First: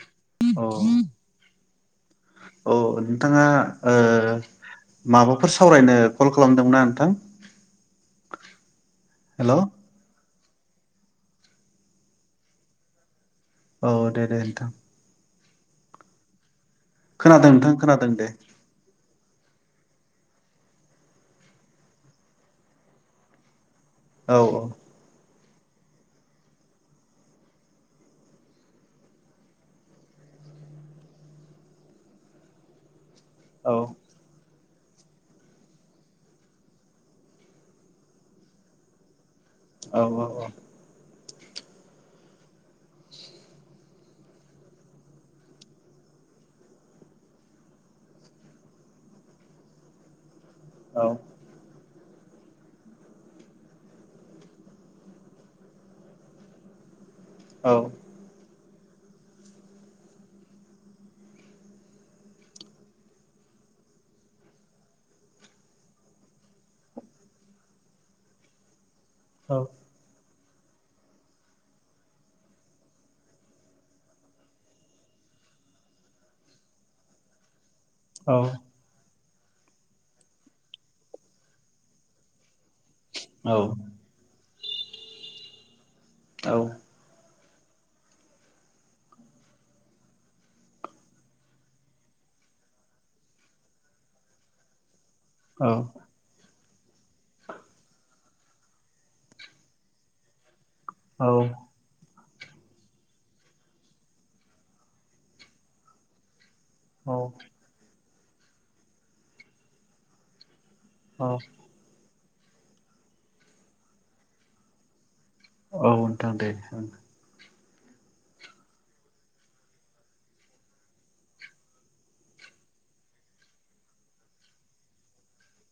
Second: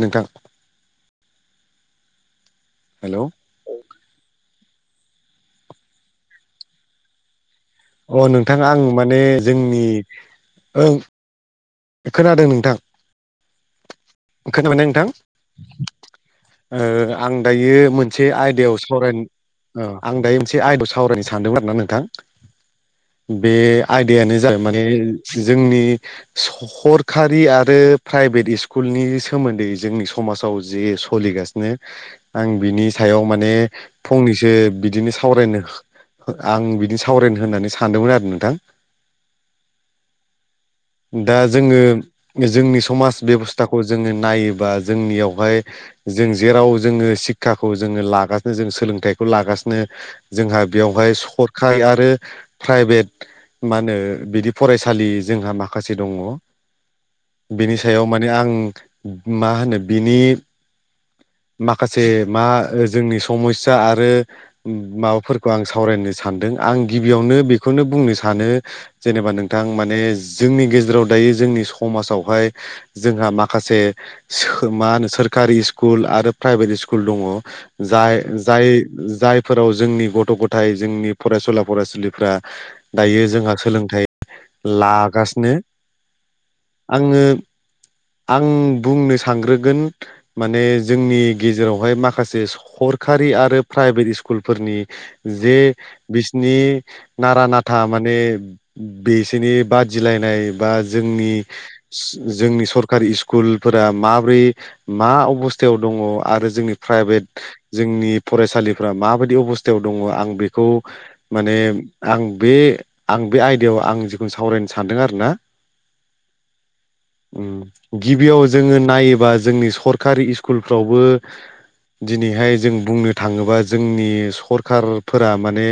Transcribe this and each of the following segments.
नोंथां औ हेलौ नोंथाङा ओ माबाफोर सावरायनो कल खालामदोंना नोंथां? अ नोंथाङा आं माने हेल' जोंनि ओं। खोनादों नोंथां। औ दे दे नोंथां खोनाबायना [inaudible] ओ आं खोनादों नोंथां दायो खोनादों मोनसे दे आयदाआव सावराय आं दायो मोनसे आयदाखौ सावरायनो सानदोंमोन आरोना नोंथां बे आयदायानो औ जाबाय माने जोंनि सरखारि आरो प्राइभेट स्कुलनि सोमोन्दै जोंनि समाजाव जे सोलिगासिनो आं बिनि सायाव माने औ फंनैसो बिदिनो सावरायनो आं बिदिनो सावरायनो होननानै सानदोंमोन आरो नोंथां औ औ दा जोङो जोंनि समाज बेबस्थाखौ जोङो नायोबा जोंनियावहाय जों जेराव जोङो सिक्षाखौ जोङो लागासिनो जों सोलोंथाइखौ लागासिनो जोंहा औ बेयावहाय सरखारि आरो प्राइभेट मा होनो बिदि फरायसालि जोंहा मा खासे दङ। औ बिनि सायाव माने आं मा होनो बिनि माखासे मा जोंनि समचा आरो माबाफोरखौ आं सावरायनो सानदों आं गिबियावनो बेखौनो बुंनो सानो जेनेबा नोंथां माने जोंनि गेजेराव दायो जोंनि समाज आवहाइ जोंहा माखासे मा होनो सोरखारि स्कुल आरो प्राइभेट स्कुल दङ। जाय जाय फोराव जोंनि गथ' गथाय जोंनि फरायसुला फरायसुलिफ्रा दायो जोंहा सोलोंथाइ लागासिनो आङो आं बुंनो सानग्रोगोन माने जोंनि गेजेरावहाय माखासे सरखारि आरो प्राइभेट स्कुलफोरनि जे बिसिनि नारा नाथा माने बिसिनि बादिलायनाय बा जोंनि जोंनि सरकारि स्कुलफोरा माब्रै मा अबसथा थायाव दङ आरो जोंनि औ प्राइभेट जोंनि फरायसालिफ्रा माबादि अबस्थायाव दङ आं बे खौ औ माने आं बे आं बे आयदायाव आं जिखुनो सावरायनो सानदों आरो ना औ नोंथां दे उम गिबियाव जोङो नायोबा जोंनि सरकारि स्कु- स्कुलफ्रावबो दिनैहाय जों बुंनो थाङोबा जोंनि सरखारफोरा माने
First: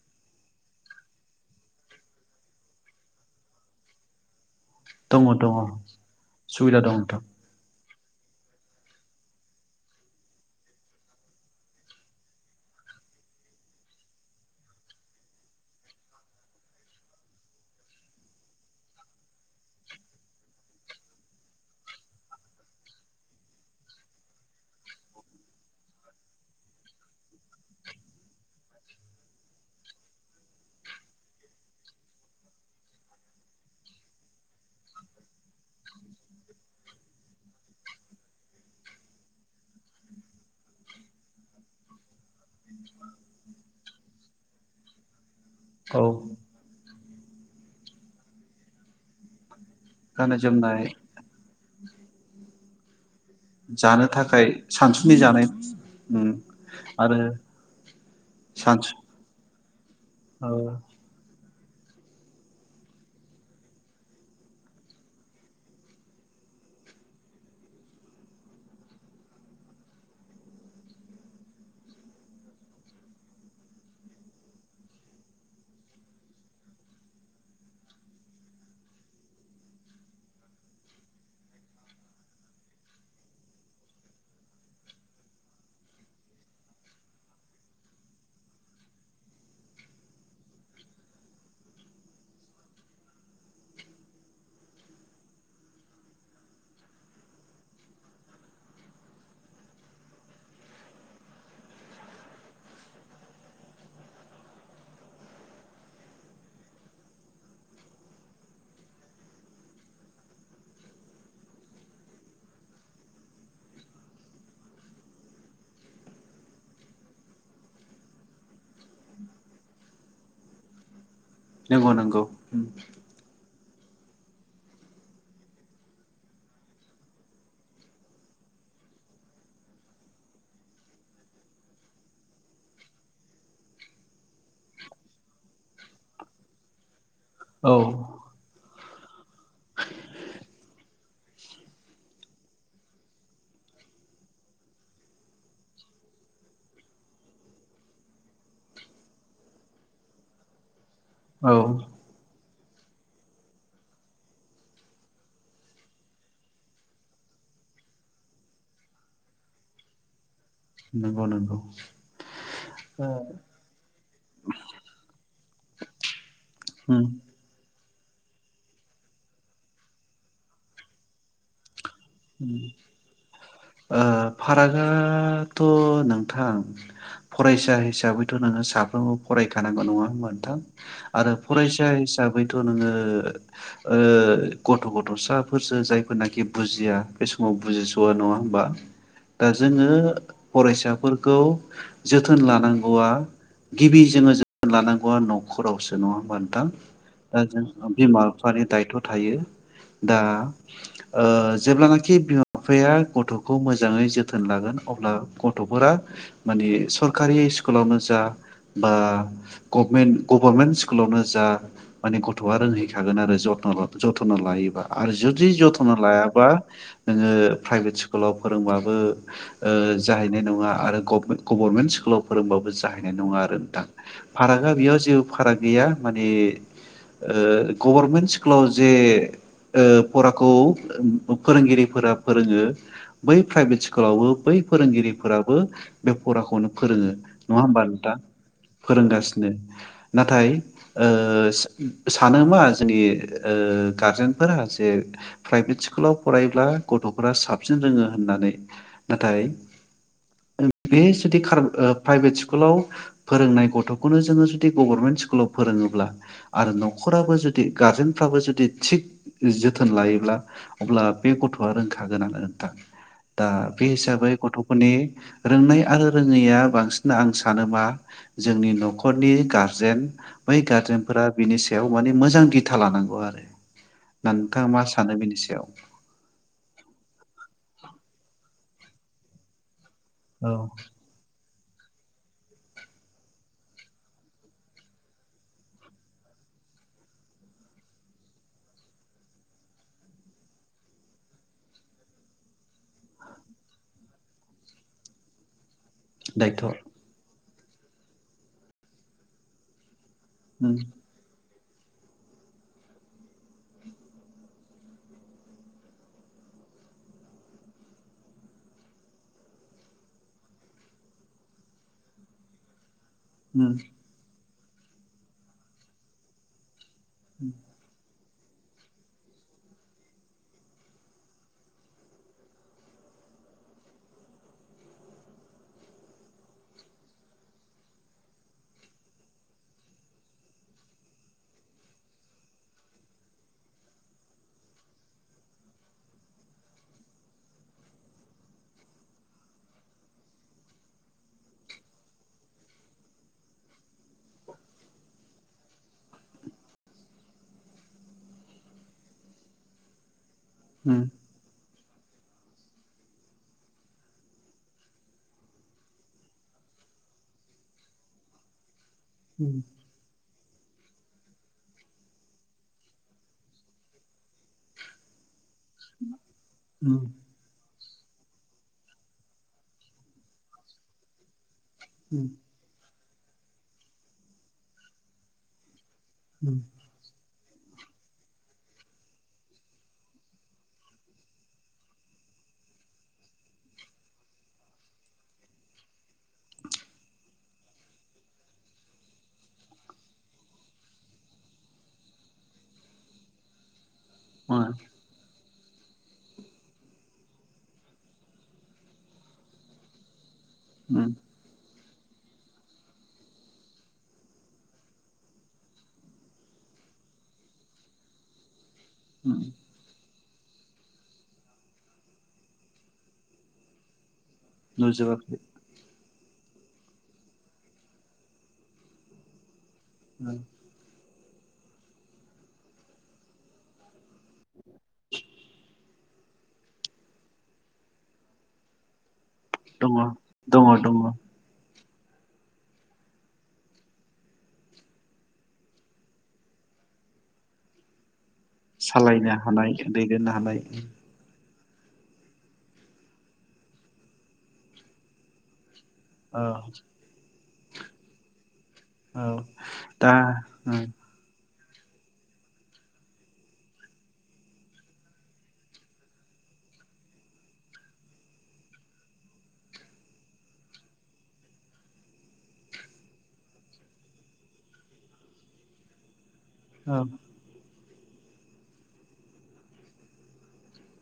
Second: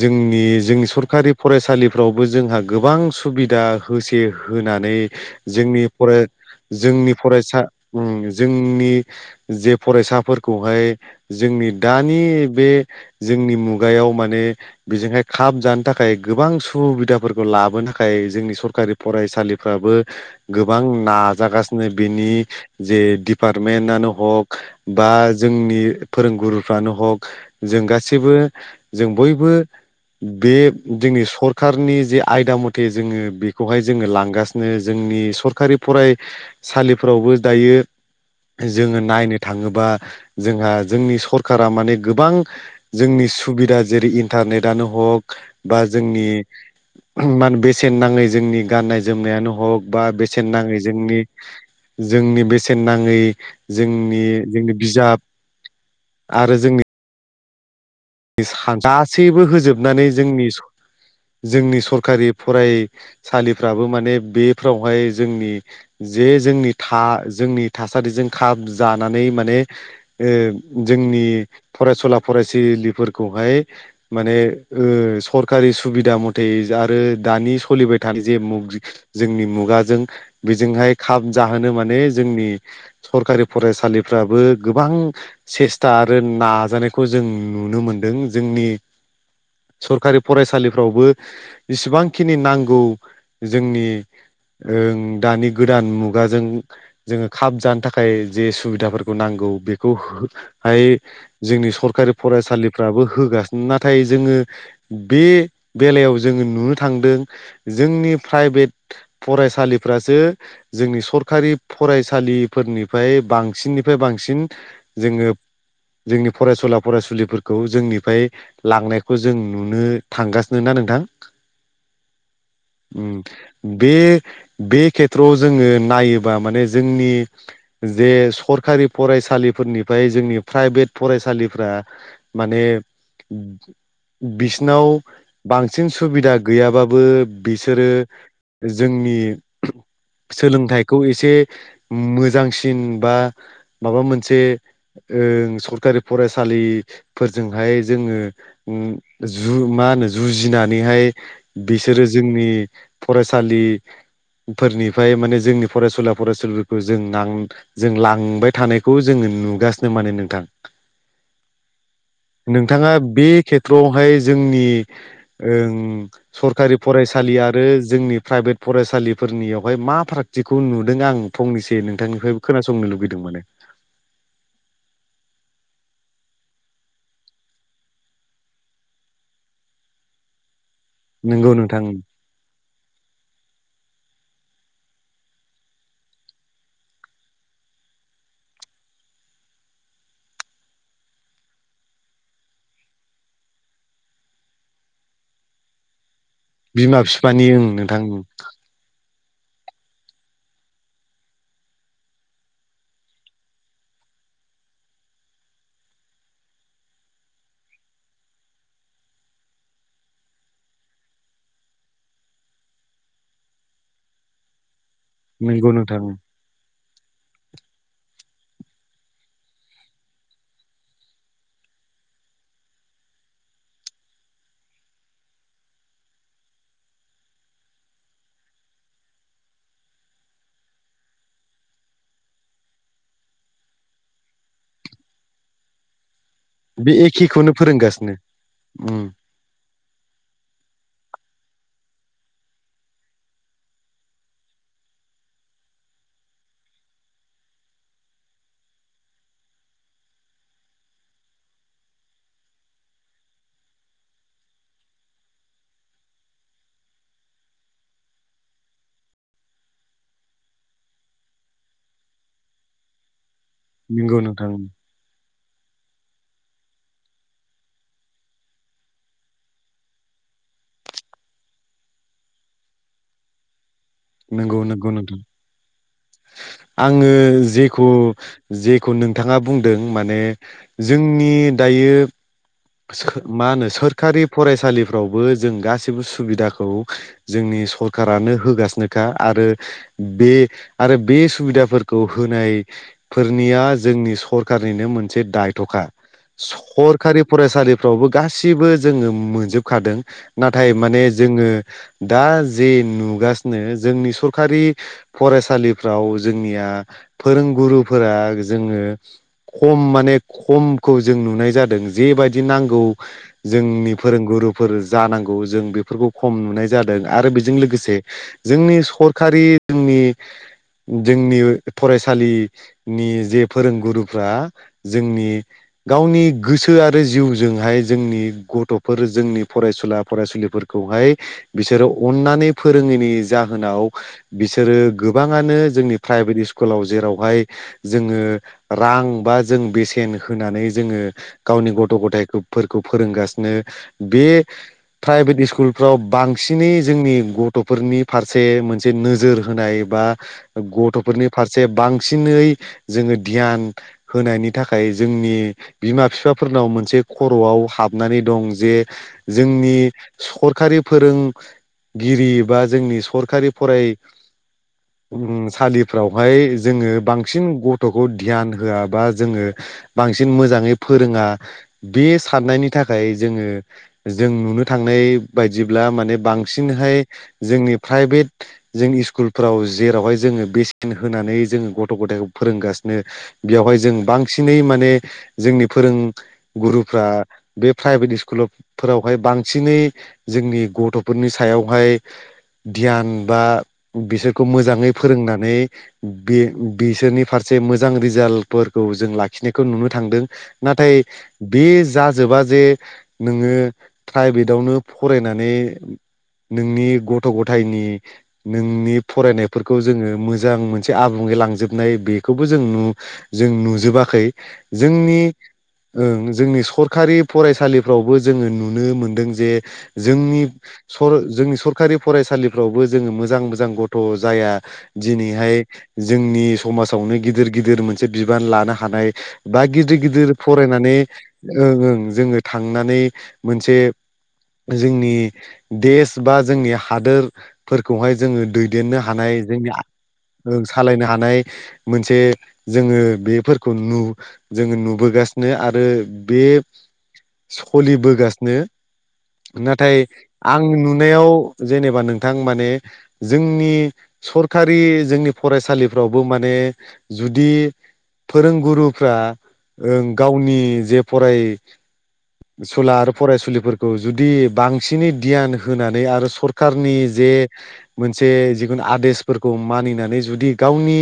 जोंनि जोंनि सरखारि फरायसालिफ्रावबो जोंहा गोबां सुबिदा होसे होनानै दङ दङ जोंनि फराय सुबिदा दं जोंनि नोंथां फरायसा उम जों जोंनि जे फरायसाफोरखौहाय जोंनि दानि बे जोंनि मुगायाव माने बेजोंहाय खाब जानो थाखाय गोबां सुबिदाफोरखौ लाबोनो थाखाय जोंनि सरखारि फरायसालिफ्राबो गोबां नाजागासिनो बेनि जे दिपार्टमेन्टनो हक बा जोंनि फोरोंगुरुफ्रानो हक जों गासैबो जों बयबो बे जोंनि सरखारनि जे आयदा मथे जोङो बेखौहाय जोङो लांगासिनो जोंनि सरखारि फरायसालिफोरावबो दायो जोङो नायनो थाङोबा जोंहा जोंनि सरखारा माने गोबां जोंनि सुबिदा जेरै इन्टारनेटनो हक बा औ जोंनि मान बेसेन नाङै जोंनि गाननाय जोमनायानो हग बा गाननाय बेसेन नाङै जोमनाय जोंनि जोंनि बेसेन नाङै जानो जोंनि थाखाय जोंनि सानसुनि बिजाब जानाय उम आरो जोंनि आरो [unintelligible] सानसु गासैबो होजोब हाबनानै जोंनि औ जोंनि सरखारि फरायसालिफ्राबो माने बेफ्रावहाय जोंनि जे जोंनि था जोंनि थासारिजों खाब जानानै माने ओ जोंनि फरायसुला फरायसुलि फोरखौहाय माने ओ सरकारि सुबिदा मथे आरो दानि सलिबाय थानाय जे मुग जोंनि मुगाजों बेजोंहाय खाब जाहोनो माने जोंनि सरकारि फरायसालिफ्राबो गोबां सेस्था आरो नाजानायखौ जों नुनो मोनदों जोंनि सरकारि फरायसालिफ्रावबो जसेबांखिनि नांगौ जोंनि ओं दानि गोदान मुगाजों जोङो खाब जानो थाखाय जे सुबिदाफोरखौ नांगौ बेखौहाय जोंनि सरकारि फरायसालिफ्राबो होगासिनो। नाथाय जोङो बे बेलायाव जोङो नुनो थांदों जोंनि प्राइभेट फरायसालिफ्रासो जोंनि सरकारि फरायसालिफोरनिफ्राय बांसिननिफ्राय बांसिन जोङो जोंनि फरायसुला फरायसुलिफोरखौ जोंनिफ्राय लांनायखौ जों नुनो थांगासिनो ना नोंथां! नोंगौ नोंगौ उम बे बे खेथ्रआव जोङो नायोबा माने जोंनि जे सरखारि फरायसालिफोरनिफ्राय जोंनि प्राइभेट फरायसालि फ्रा माने बिसिनाव बांसिन सुबिदा गैयाबाबो औ बिसोरो जोंनि सोलोंथाइखौ एसे मोजांसिन बा माबा मोनसे ओं सरकारि फरायसालिफोरजोंहाय जोङो जु मा होनो जुजिनानैहाय औ बिसोरो जोंनि फरायसालि फोरनिफ्राय माने जोंनि फरायसुला फरायसुलिफोरखौ जों नां जों लांबाय थानायखौ जोङो नुगासिनो माने नोंथां। नंगौ नंगौ नोंथाङा बे उम खेथ्रआवहाय जोंनि ओं सरकारि फरायसालि आरो जोंनि प्राइभेट फरायसालिफोरनियावहाय मा फारागथिखौ नुदों आं फंनैसो नों ओ फारागाथ' नों थां फरायसा हिसाबैथ' नोङो साफ्रोमबो फरायखानांगौ नङा नोंथां? आरो नोंगौ नोंथां फरायसा हिसाबैथ' नोङो ओ गथ' गथ'साफोरसो जायफोरनाखि बुजिया बे समाव बुजिस'आ नङा होमबा ओ जोङो फरायसाफोरखौ जोथोन लानांगौआ गिबि जोङो जोथोन लानांगौआ न'खरावसो नङा होमबा नोंथां! बिमा ओ बिफानि ओं जों नोंथां बिमा बिफानि दायथ' थायो दा ओ जेब्लाना खि बिमा बिफाया गथ'खौ मोजाङै जोथोन लागोन अब्ला गथ'फोरा मानि सरकारि स्कुलावनो जा बा गभमेन्ट गभर्मेन्ट स्कुलावनो जा माने गथ'आ रोंहैखागोन आरो जथ जथ्न' लायोबा। आरो जुदि नोंगौ जथ्न' नोंथां लायाबा नोङो प्राइभेट स्कुलाव फोरोंबाबो ओ जाहैनाय नङा आरो गभमे-गभारमेन्ट स्कुलाव फोरोंबाबो जाहैनाय नङा आरो नोंथां फारागा बेयाव जेबो फाराग गैया माने ओ गभार्मेन्ट स्कुलाव जे ओ फराखौ फोरोंगिरि फोरा फोरोङो बै प्राइभेट स्कुलावबो बै फोरोंगिरिफोराबो बे फराखौनो बे फोरोङो एखेखौनो नङा होमबा फोरोंगासिनो नोंथां उम फोरोंगासिनो नाथाय ओ सा-सानो मा जोंनि ओ जोंनि गारजेनफोरा जे प्राइभेट स्कुलाव फरायब्ला गथ'फोरा साबसिन रोङो होननानै नाथाय बे जुदि खार ओ प्राइभेट स्कुलाव फोरोंनाय गथ'खौनो जोङो जुदि गभारनमेन्ट स्कुलाव फोरोङोब्ला आरो न'खराबो जुदि गारजेनफ्राबो जुदि थिग जोथोन लायोब्ला अब्ला बे गथ' आ रोंखागोनानो नोंथां। दा बे नोंगौ हिसाबै नोंथां गथ'फोरनि रोंनाय आरो रोङैया बांसिन आं सानो मा जोंनि न'खरनि गारजेन बै गारजेनफोरा बिनि सायाव माने मोजां दिथा लानांगौ आरो नोंगौ नोंथाङा मा नोंगौ नोंथां सानो बेनि सायाव? आङो जेखौ-जेखौ नोंथाङा बुंदों माने औ जोंनि दायो मा होनो सोरखारि फरायसालिफ्रावबो जों गासैबो सुबिदाखौ जोंनि सरखारानो होगासिनोखा आरो बे आरो बे सुबिदाफोरखौ होनायफोरनिया जोंनि सरखारनिनो मोनसे दायथ'खा दायथ' सरखारि फरायसालिफ्रावबो गासिबो जोङो मोनजोबखादों नाथाय उम माने जोङो दा जे नुगासिनो जोंनि सरखारि फरायसालिफ्राव जोंनिया फोरोंगुरुफोरा जोङो खम माने खमखौ जों नुनाय जादों जेबायदि नांगौ उम जोंनि फोरोंगुरु फोर जानांगौ जों बेफोरखौ खम नुनाय जादों आरो बेजों लोगोसे जोंनि सरखारि जोंनि जोंनि फरायसालिनि जे फोरोंगुरुफ्रा जोंनि गावनि गोसो गोसो आरो जिउजोंहाय जोंनि गथ'फोर जोंनि फरायसुला फरायसुलिफोरखौहाय बिसोरो अननानै फोरोङैनि जाहोनाव बिसोरो गोबाङानो जोंनि प्राइभेट स्कुलाव जेरावहाय जोङो रां बा जों बेसेन होनानै जोङो गावनि गथ' गथायफोरखौ फोरोंगासिनो बे प्राइभेट स्कुलफ्राव बांसिनै जोंनि गथ'फोरनि फारसे मोनसे नोजोर होनाय बा उम गथ'फोरनि फारसे बांसिन बांसिनै जोङो ध्यान होनायनि थाखाय जोंनि बिमा बिफा फोरनाव मोनसे खर'आव हाबनानै दं जे उम जोंनि सरखारि फोरोंगिरि बा जोंनि सरखारि फराय सालिफ्रावहाय जोङो उम बांसिन ग गथ'खौ ध्यान होआबा जोङो बांसिन मोजाङै फोरोङा [inaudible] [inaudible] बे साननायनि थाखाय खाय जोङो जों नुनो थांनाय बायदि ब्ला माने उम बांसिनहाय जोंनि प्राइभेट जों स्कुलफ्राव जेरावहाय जोङो बेसेन होनानै जोङो गथ' गथायाइखौ फोरोंगासिनो बेयावहाय जों बांसिनै माने जोंनि फोरों गुरुफ्रा बे प्राइभेट स्कुलाव फोरावहाय बांसिनै जोंनि गथ'फोरनि सायावहाय ध्यान बा बिसोरखौ उम मोजाङै फोरोंनानै बे-बेसोरनि फारसे मोजां रिजाल्टफोरखौ जों लाखिनायखौ नुनो थांदों। नाथाय उम बे ज जाजोबा जे नोङो प्रायभेटआवनो फरायनानै नोंनि गथ' गथायनि नोंनि फरायनायफोरखौ जोङो मोजां मोनसे आबुङै लांजोबनाय बेखौबो जों नु जों नुजोबाखै। जोंनि नुजोबाखै ओं जोंनि सरखारि फरायसालिफ्रावबो जोङो नुनो मोनदों जे जोंनि सर जोंनि सरखारि फरायसालिफ्रावबो जोङो मोजां मोजां गथ' जाया दिनैहाय जोंनि समाजावनो गिदिर-गिदिर मोनसे बिबान लानो हानाय बा दङ गिदिर गिदिर दङ दङ फरायनानै ओं ओं जोङो थांनानै मोनसे जोंनि देश बा जोंनि हादोरफोरखौहाय जोङो दैदेननो सालायनो हानाय जोंनि दैदेननो हानाय सालायनो हानाय मोनसे जोङो बेफोरखौ नु जोङो नुबोगासि नो आ रो औ बे सलिबोगासिनो। औ नाथाय दा आं नुनायाव जेनेबा नोंथां माने जोंनि सरखारि जोंनि फरायसालिफ्रावबो माने जुदि फोरोंगुरुफ्रा ओं गावनि जे फरायसुला आरो फरायसुलिफोरखौ जुदि बांसिनै धियान होनानै आरो सर खारनि औ जे मोनसे जिखुनु आदेशफोरखौ मानिनानै जुदि गावनि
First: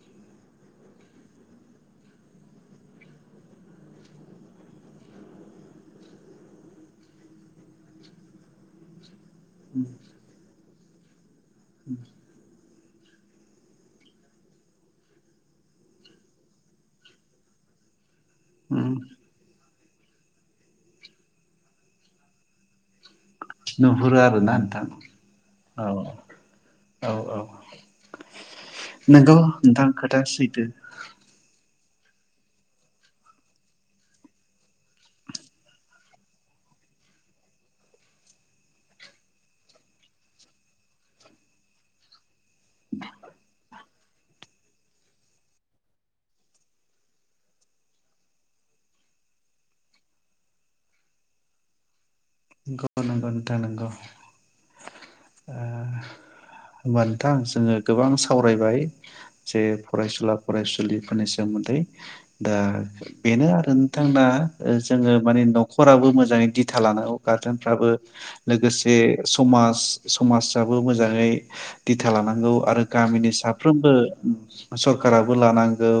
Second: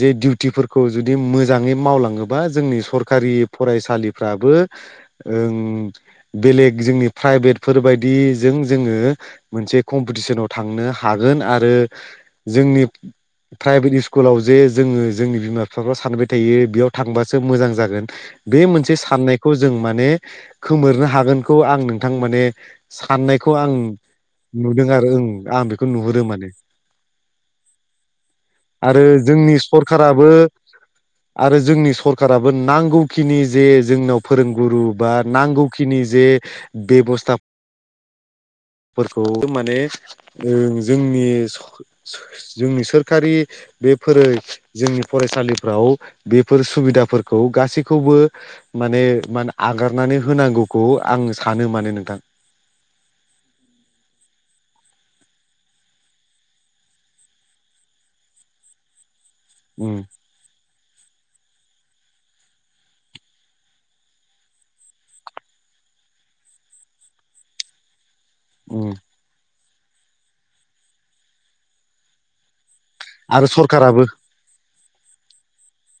जे दिउटिफोरखौ जुदि मोजाङै मावलाङोबा जोंनि सर खारि फरायसालिफ्राबो ओं बेलेग जोंनि प्राइभेटफोरबायदिजों जोङो मोनसे कम्पिटिसनाव थांनो गोन आरो जोंनि प्राइभेट इस्कुलाव जे जोङो जोंनि बिमा बिफाफ्रा सानबाय थायो बेयाव थांबासो मोजां जागोन [unintelligible] बे मोनसे साननायखौ जों माने खोमोरनो हागोनखौ आं नोंथां माने साननायखौ आं नुहुरो आरोना नोंथां नुदों आरो ओं आं औ बेखौ नुहुरो माने। औ औ आरो नोंगौ जोंनि नोंथां खोथा सरखाराबो सैथो आरो जोंनि सरकाराबो नां नांगौखिनि जे जोंनाव फोरोंगुरु बा नांगौखिनि जे बेबस्था [inaudible] फोरखौ माने ओ जोंनि सो-सो जोंनि सोरखारि बेफोरो जोंनि फरायसालिफ्राव बेफोर सुबिदाफोरखौ गासै खौबो माने आगारनानै होनांगौखौ आं सानो माने नोंथां नंगौ-नंगौ नोंथां नंगौ होमबा नोंथां जोङो गोबां सावरायबाय जे उम फरायसुला फरायसुलिफोरनिसम सोमोन्दै दा बेनो आरो नोंथां दा जोङो माने न'खराबो मोजाङै दिथा लानांगौ। गारजेनफ्राबो उम लोगोसे समाज समाजाबो मोजाङै दिथा लानांगौ आरो गामिनि आरो साफ्रोमबो सरखाराबो सरकाराबो लानांगौ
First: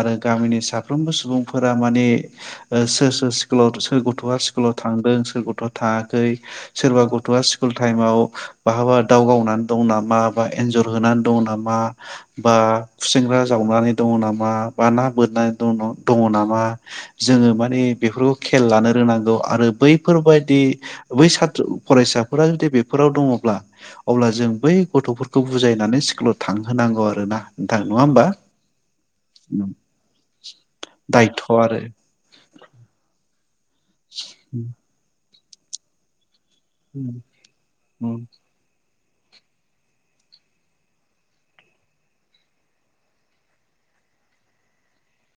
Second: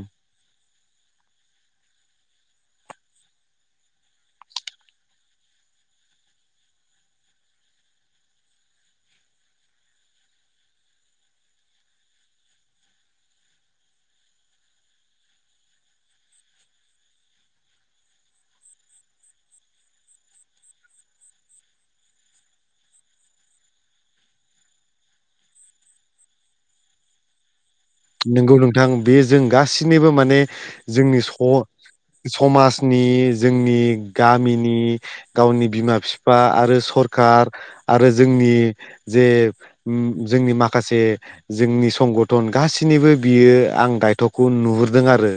आरो गामिनि सा फ्रोमबो सुबुंफोरा माने ओ सोर सोर स्कुलाव सोर गथ'आ स्कुलाव थांदों सोर गथ'आ थाङाखै सोरबा गथ'आ स्कुल टाइमाव बहाबा दाव गावनानै दं नामा बा एनजर होनानै दङ नामा बा फुसेंग्रा जावनानै दङ नामा बा ना बोननानै द दङ नामा जोङो माने बेफोरखौ खेल लानो रोंनांगौ आरो बै बेफोरबायदि बै साथ्र फरायसाफोरा जुदि बेफोराव दङब्ला अब्ला जों बै गथ'फोरखौ बुजायनानै स्कुलाव थांहोनांगौ आरो ना नोंथां नङा होमबा नंगौ नोंथां बे जों गासिनिबो माने जोंनि स दायथ' आरो समाजनि जोंनि गामिनि गावनि बिमा बि फा आरो सरकार आरो जोंनि जे उ जोंनि माखासे जोंनि संगधन गा सिनिबो बियो आं दायथ'खौ नुहुरदों आरो